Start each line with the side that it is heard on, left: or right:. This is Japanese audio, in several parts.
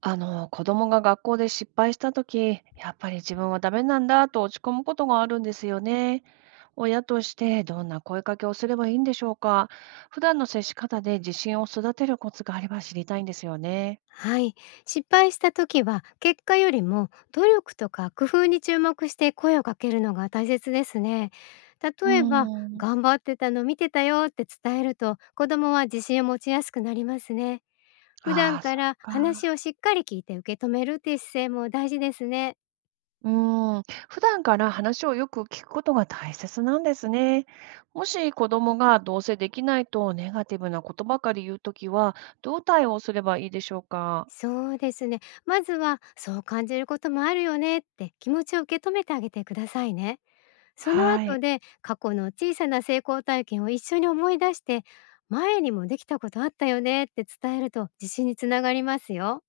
right: 子供が学校で失敗したとき、やっぱり自分はダメなんだと落ち込むことがあるんですよね。親としてどんな声かけをすればいいんでしょうか。普段の接し方で自信を育てるコツがあれば知りたいんですよね。
left: はい。失敗した時は、結果よりも努力とか工夫に注目して声をかけるのが大切ですね。
right: う
left: 例えば
right: ーん。
left: 「頑張ってたの見てたよ」って伝えると、子供は自信を持ちやすくなりますね。普
right: あ
left: 段
right: あ、そ
left: か
right: っ
left: ら話
right: か。
left: をしっかり聞いて受け止めるっていう姿勢も大事ですね。
right: うーん。普段から話をよく聞くことが大切なんですね。もし子供がどうせできないとネガティブなことばかり言うときは、どう対応すればいいでしょうか。
left: そうですね。まずは、「そう感じることもあるよね」って気持ちを受け止めてあげてくださいね。その
right: は
left: 後
right: い。
left: で、過去の小さな成功体験を一緒に思い出して、前にもできたことあったよねって伝えると、自信につながりますよ。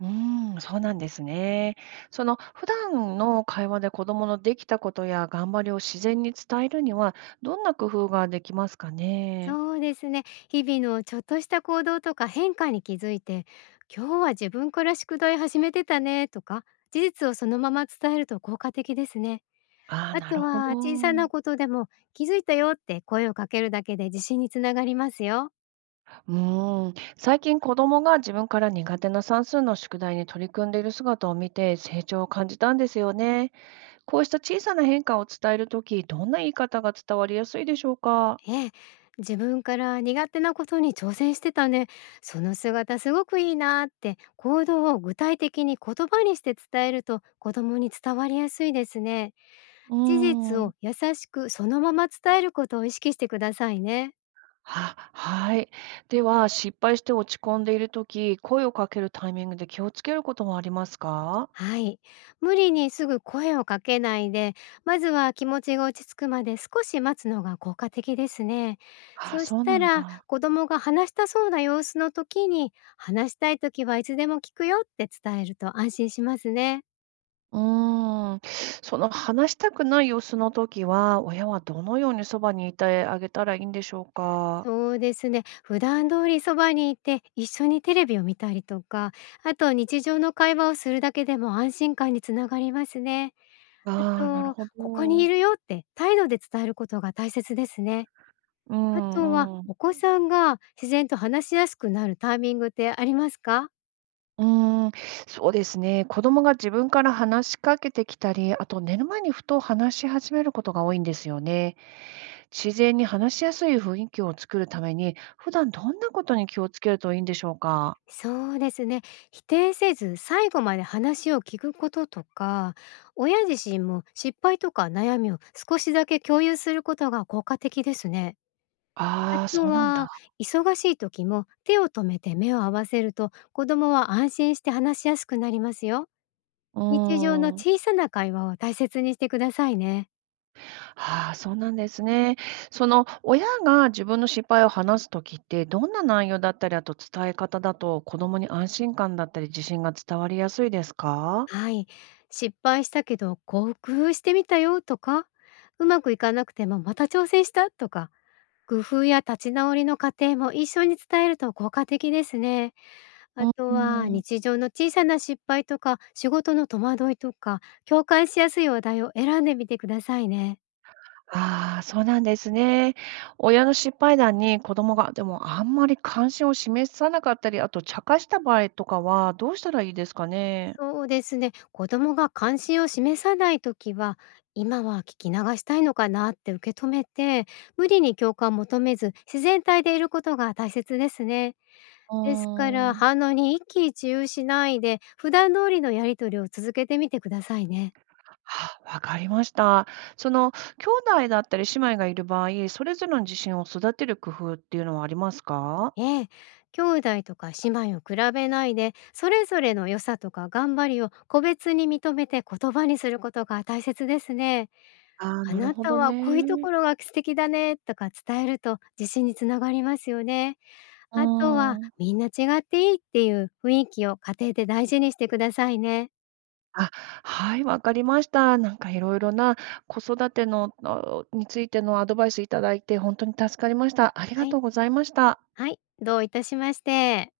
right: うーん、そうなんですね。その普段の会話で子供のできたことや頑張りを自然に伝えるには、どんな工夫ができますかね。
left: そうですね。日々のちょっとした行動とか変化に気づいて、今日は自分から宿題始めてたねとか、事実をそのまま伝えると効果的ですね。
right: ああ、
left: あ
right: な
left: と
right: るほ
left: は、
right: ど。
left: 小さなことでも気づいたよって声をかけるだけで、自信につながりますよ。
right: うーん、最近子供が自分から苦手な算数の宿題に取り組んでいる姿を見て成長を感じたんですよね。こうした小さな変化を伝えるとき、どんな言い方が伝わりやすいでしょうか。
left: ええ、自分から苦手なことに挑戦してたね。その姿すごくいいなって、行動を具体的に言葉にして伝えると、子供に伝わりやすいですね。
right: うー
left: 事実を
right: ん。
left: 優しくそのまま伝えることを意識してくださいね。
right: は、はい。では、失敗して落ち込んでいるとき声をかけるタイミングで気をつけることはありますか？
left: はい。無理にすぐ声をかけないで、まずは気持ちが落ち着くまで少し待つのが効果的ですね。
right: あ、
left: そし
right: そうな
left: た
right: ん
left: ら、
right: だ。
left: 子供が話したそうな様子の時に、話したい時はいつでも聞くよって伝えると安心しますね。
right: うーん。その話したくない様子の時は、親はどのようにそばにいてあげたらいいんでしょうか？
left: そうですね。普段通りそばにいて、一緒にテレビを見たりとか、あと日常の会話をするだけでも、安心感につながりますね。あ
right: ああ、なる
left: と、
right: ほ
left: ここにい
right: ど。
left: るよって態度で伝えることが大切ですね。
right: う
left: あとは、
right: んうん。
left: お子さんが自然と話しやすくなるタイミングってありますか？
right: うーん、そうですね。子供が自分から話しかけてきたり、あと寝る前にふと話し始めることが多いんですよね。自然に話しやすい雰囲気を作るために、普段どんなことに気をつけるといいんでしょうか？
left: そうですね。否定せず、最後まで話を聞くこととか、親自身も失敗とか悩みを少しだけ共有することが効果的ですね。あ
right: ああ、
left: と
right: そうなんだ。
left: は、忙しい時も手を止めて目を合わせると、子供は安心して話しやすくなりますよ。
right: う
left: 日常の
right: ーん。
left: 小さな会話を大切にしてくださいね。
right: ああ、そうなんですね。その、親が自分の失敗を話すときって、どんな内容だったり、あと伝え方だと、子供に安心感だったり、自信が伝わりやすいですか？
left: はい。失敗したけど、こう工夫してみたよとか、うまくいかなくてもまた挑戦したとか、工夫や立ち直りの過程も一緒に伝えると効果的ですね。あ
right: う
left: とは、
right: ん。
left: 日常の小さな失敗とか、仕事の戸惑いとか、共感しやすい話題を選んでみてくださいね。
right: ああ、そうなんですね。親の失敗談に子供が、でもあんまり関心を示さなかったり、あと茶化した場合とかはどうしたらいいですかね？
left: そうですね。子供が関心を示さないときは、今は聞き流したいのかなって受け止めて、無理に共感を求めず、自然体でいることが大切ですね。
right: あ
left: ですから、
right: あ。
left: 反応に一喜一憂しないで、普段通りのやり取りを続けてみてくださいね。
right: あ、わかりました。その、兄弟だったり姉妹がいる場合、それぞれの自信を育てる工夫っていうのはありますか？
left: ええ、兄弟とか姉妹を比べないで、それぞれの良さとか頑張りを個別に認めて言葉にすることが大切ですね。
right: ああー、
left: あ
right: なる
left: な
right: ほ
left: た
right: ど
left: はこういうと
right: ね。
left: ころが素敵だねとか伝えると、自信につながりますよね。
right: う
left: あとは、
right: ん。
left: みんな違っていいっていう雰囲気を家庭で大事にしてくださいね。
right: あ、はい、わかりました。なんかいろいろな子育ての、あについてのアドバイスいただいて、本当に助かりました。あり
left: は
right: が
left: い、
right: とうございました。
left: はい、どういたしまして。